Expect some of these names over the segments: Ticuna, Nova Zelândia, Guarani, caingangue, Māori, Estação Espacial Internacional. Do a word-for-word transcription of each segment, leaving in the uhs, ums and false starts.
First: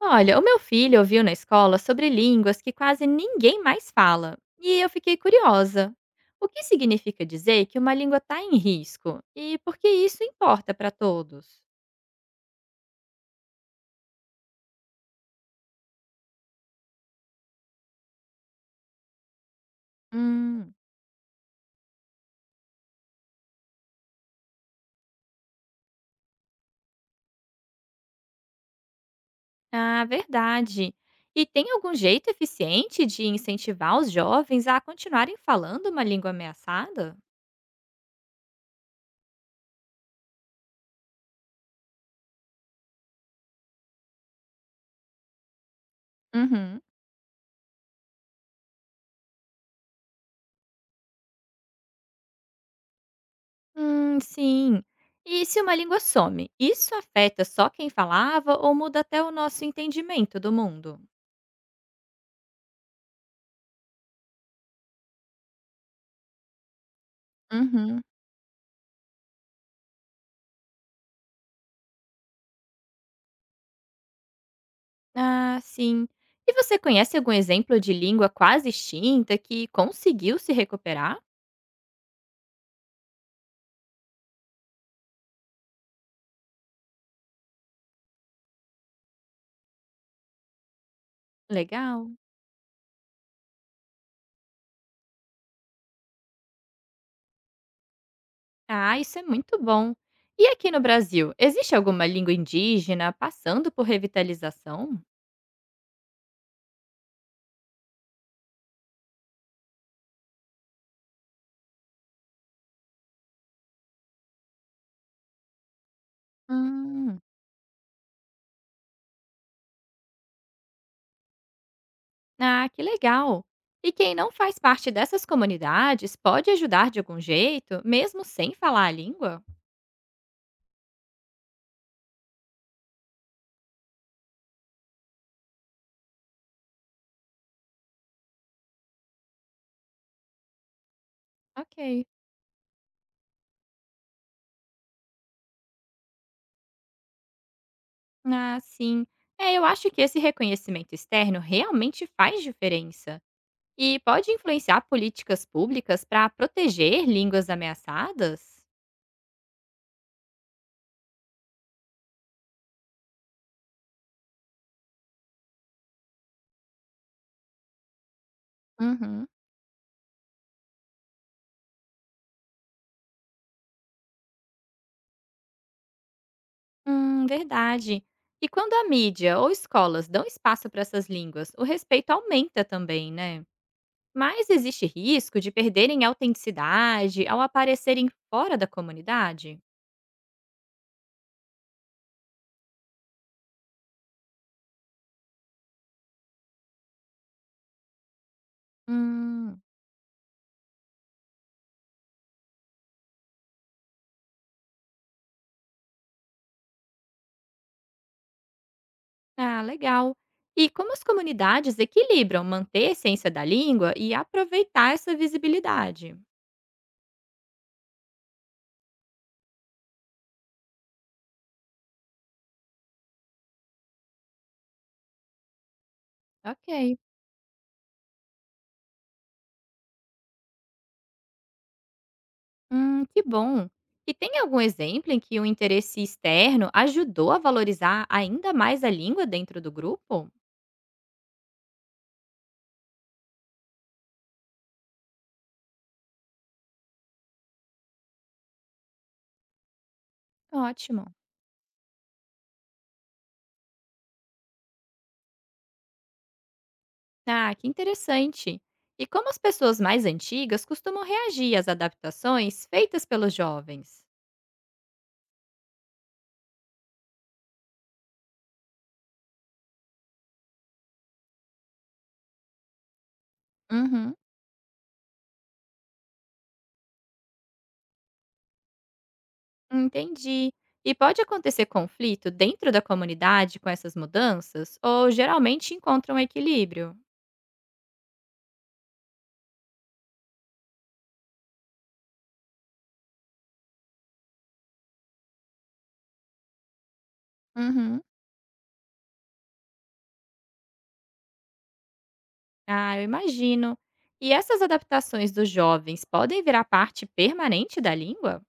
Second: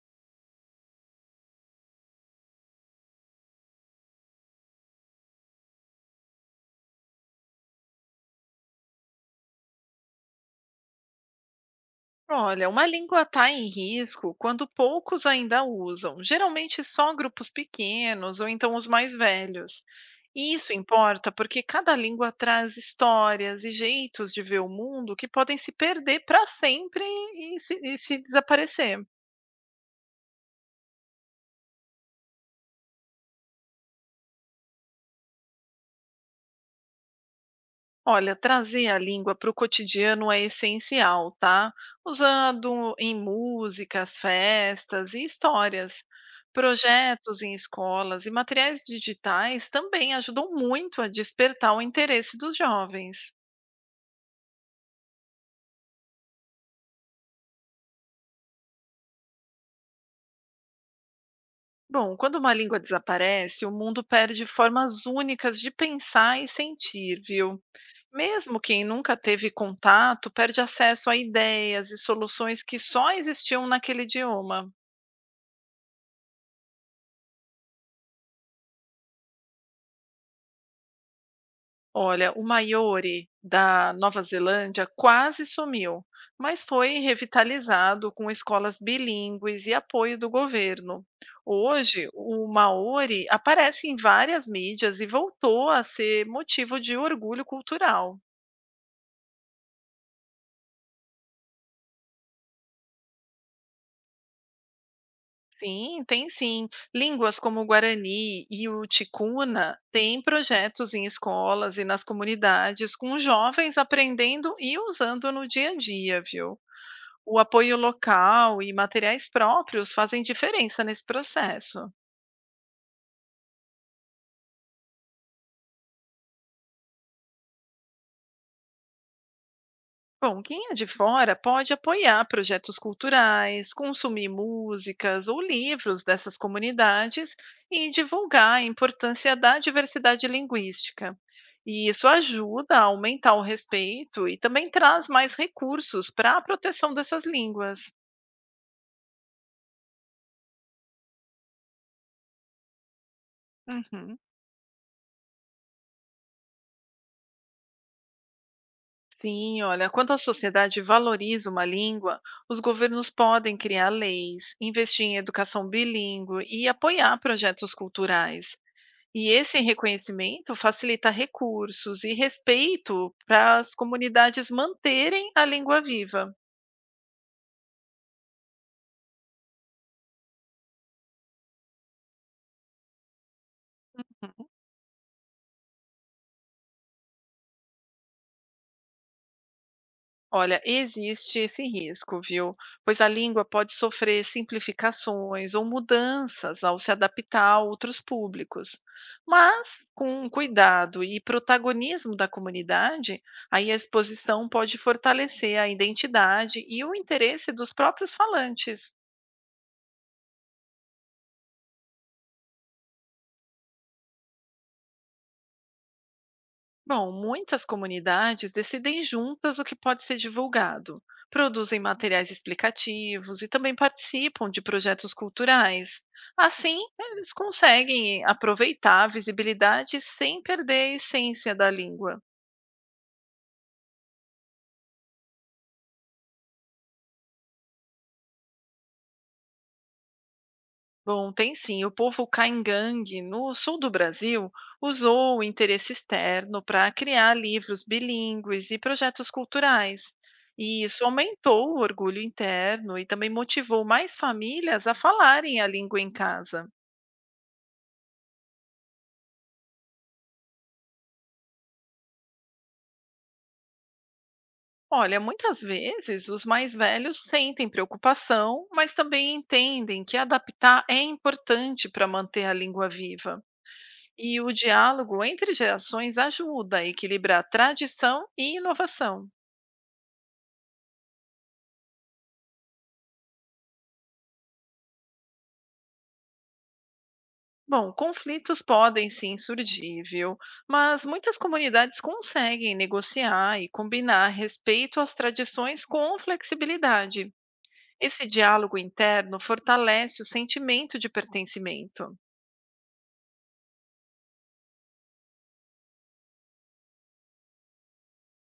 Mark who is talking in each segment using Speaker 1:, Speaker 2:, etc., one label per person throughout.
Speaker 1: Olha, o meu filho ouviu na escola sobre línguas que quase ninguém mais fala, e eu fiquei curiosa. O que significa dizer que uma língua está em risco? E por que isso importa para todos?
Speaker 2: Olha, uma língua está em risco quando poucos ainda usam, geralmente só grupos pequenos ou então os mais velhos. E isso
Speaker 1: Hum,
Speaker 2: importa porque cada língua traz histórias e jeitos de ver o mundo que podem se perder para sempre e se e se desaparecer.
Speaker 1: ah, verdade. E tem algum jeito eficiente de incentivar os jovens a continuarem falando uma língua ameaçada?
Speaker 2: Olha, trazer a língua para o cotidiano é essencial, tá? Usando em músicas, festas e histórias.
Speaker 1: Uhum.
Speaker 2: Projetos em escolas e materiais digitais também ajudam muito a despertar o interesse dos jovens.
Speaker 1: Hum, sim. E se uma língua some, isso afeta só quem falava ou muda até o nosso entendimento do mundo?
Speaker 2: Bom, quando uma língua desaparece, o mundo perde formas únicas de pensar e sentir, viu?
Speaker 1: Uhum.
Speaker 2: Mesmo quem nunca teve contato perde acesso a ideias e soluções que só existiam naquele idioma.
Speaker 1: Ah, sim. E você conhece algum exemplo de língua quase extinta que conseguiu se recuperar?
Speaker 2: Olha, o Māori da Nova Zelândia quase sumiu, mas foi revitalizado com escolas bilíngues e apoio do governo. Hoje,
Speaker 1: Legal.
Speaker 2: o Maori aparece em várias mídias e voltou a ser motivo de orgulho cultural.
Speaker 1: Ah, isso é muito bom. E aqui no Brasil, existe alguma língua indígena passando por revitalização?
Speaker 2: Sim, tem sim. Línguas como o Guarani e o Ticuna têm projetos em escolas e nas comunidades com jovens aprendendo e usando no dia a dia, viu?
Speaker 1: Hum.
Speaker 2: O apoio local e materiais próprios fazem diferença nesse processo.
Speaker 1: Ah, que legal. E quem não faz parte dessas comunidades pode ajudar de algum jeito, mesmo sem falar a língua?
Speaker 2: Bom, quem é de fora pode apoiar projetos culturais, consumir músicas ou livros dessas comunidades e divulgar a importância da diversidade linguística. E
Speaker 1: Ok.
Speaker 2: isso ajuda a aumentar o respeito e também traz mais recursos para a proteção dessas línguas.
Speaker 1: Ah, sim. É, eu acho que esse reconhecimento externo realmente faz diferença. E
Speaker 2: Uhum.
Speaker 1: pode influenciar políticas públicas para proteger línguas ameaçadas?
Speaker 2: Sim, olha, quando a sociedade valoriza uma língua, os governos podem criar leis, investir em educação bilíngue e apoiar projetos culturais.
Speaker 1: Uhum.
Speaker 2: E esse reconhecimento facilita recursos e respeito para as comunidades manterem a língua viva.
Speaker 1: Hum, verdade. E quando a mídia ou escolas dão espaço para essas línguas, o respeito aumenta também, né? Mas existe risco de perderem a autenticidade ao aparecerem fora da comunidade?
Speaker 2: Olha, existe esse risco, viu? Pois a língua pode sofrer simplificações ou mudanças ao se adaptar a outros públicos.
Speaker 1: Hum.
Speaker 2: Mas, com cuidado e protagonismo da comunidade, aí a exposição pode fortalecer a identidade e o interesse dos próprios falantes.
Speaker 1: Ah, legal. E como as comunidades equilibram manter a essência da língua e aproveitar essa visibilidade?
Speaker 2: Bom, muitas comunidades decidem juntas o que pode ser divulgado, produzem materiais explicativos e também participam de projetos culturais. Assim,
Speaker 1: Ok.
Speaker 2: eles conseguem aproveitar a visibilidade sem perder a essência da língua.
Speaker 1: Hum, que bom. E tem algum exemplo em que o interesse externo ajudou a valorizar ainda mais a língua dentro do grupo?
Speaker 2: Bom, tem sim. O povo caingangue, no sul do Brasil, usou o interesse externo para criar livros bilíngues e projetos culturais. E isso
Speaker 1: Ótimo.
Speaker 2: aumentou o orgulho interno e também motivou mais famílias a falarem a língua em casa.
Speaker 1: Ah, que interessante. E como as pessoas mais antigas costumam reagir às adaptações feitas pelos jovens?
Speaker 2: Olha, muitas vezes os mais velhos sentem preocupação, mas também entendem que adaptar é importante para manter a língua viva.
Speaker 1: Uhum,
Speaker 2: E o diálogo entre gerações ajuda a equilibrar tradição e inovação.
Speaker 1: entendi. E pode acontecer conflito dentro da comunidade com essas mudanças? Ou geralmente encontram equilíbrio?
Speaker 2: Bom, conflitos podem sim surgir, viu? Mas muitas comunidades conseguem negociar e combinar respeito às tradições com flexibilidade.
Speaker 1: Uhum.
Speaker 2: Esse diálogo interno fortalece o sentimento de pertencimento.
Speaker 1: Ah, eu imagino. E essas adaptações dos jovens podem virar parte permanente da língua?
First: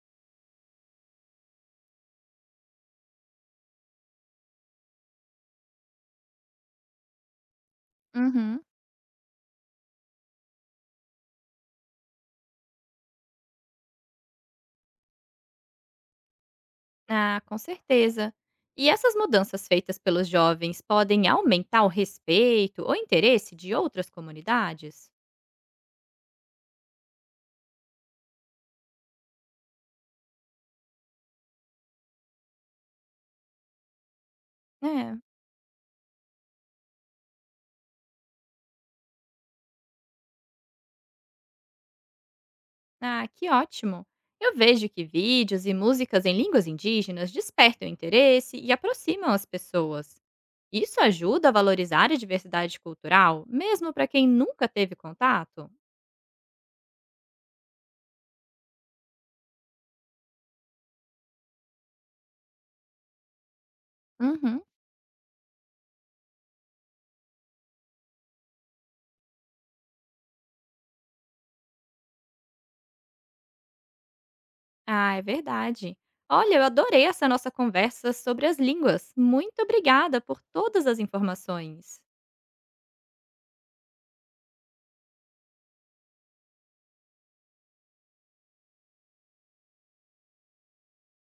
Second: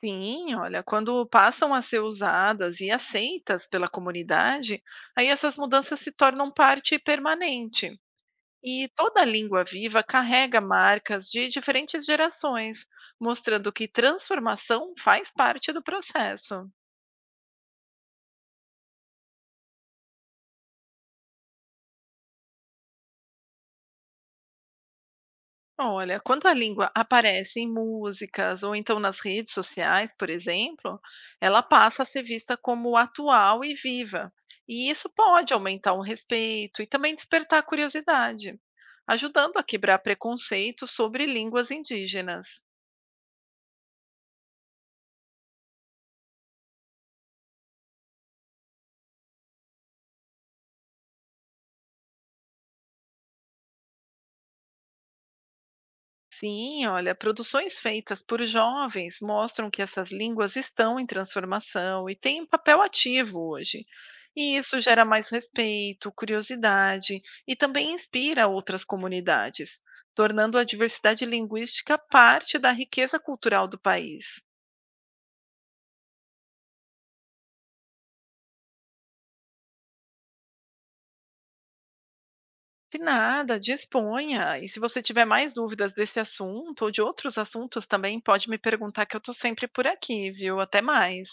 Speaker 2: Sim, olha, quando passam a ser usadas e aceitas pela comunidade, aí essas mudanças se tornam parte permanente.
Speaker 1: Uhum.
Speaker 2: E toda língua viva carrega marcas de diferentes gerações, mostrando que transformação faz parte do processo.
Speaker 1: Ah, com certeza. E essas mudanças feitas pelos jovens podem aumentar o respeito ou interesse de outras comunidades?
Speaker 2: Olha, quando a língua aparece em músicas ou então nas redes sociais, por exemplo, ela passa a ser vista como atual e viva. E isso
Speaker 1: É.
Speaker 2: pode aumentar o respeito e também despertar a curiosidade, ajudando a quebrar preconceitos sobre línguas indígenas.
Speaker 1: Ah, que ótimo. Eu vejo que vídeos e músicas em línguas indígenas despertam interesse e aproximam as pessoas. Isso ajuda a valorizar a diversidade cultural, mesmo para quem nunca teve contato?
Speaker 2: Sim, olha, produções feitas por jovens mostram que essas línguas estão em transformação e têm um papel ativo hoje. E
Speaker 1: Uhum.
Speaker 2: isso gera mais respeito, curiosidade e também inspira outras comunidades, tornando a diversidade linguística parte da riqueza cultural do país.
Speaker 1: Ah, é verdade. Olha, eu adorei essa nossa conversa sobre as línguas. Muito obrigada por todas as informações.
Speaker 2: De nada, disponha. E se você tiver mais dúvidas desse assunto ou de outros assuntos também, pode me perguntar que eu estou sempre por aqui, viu? Até mais.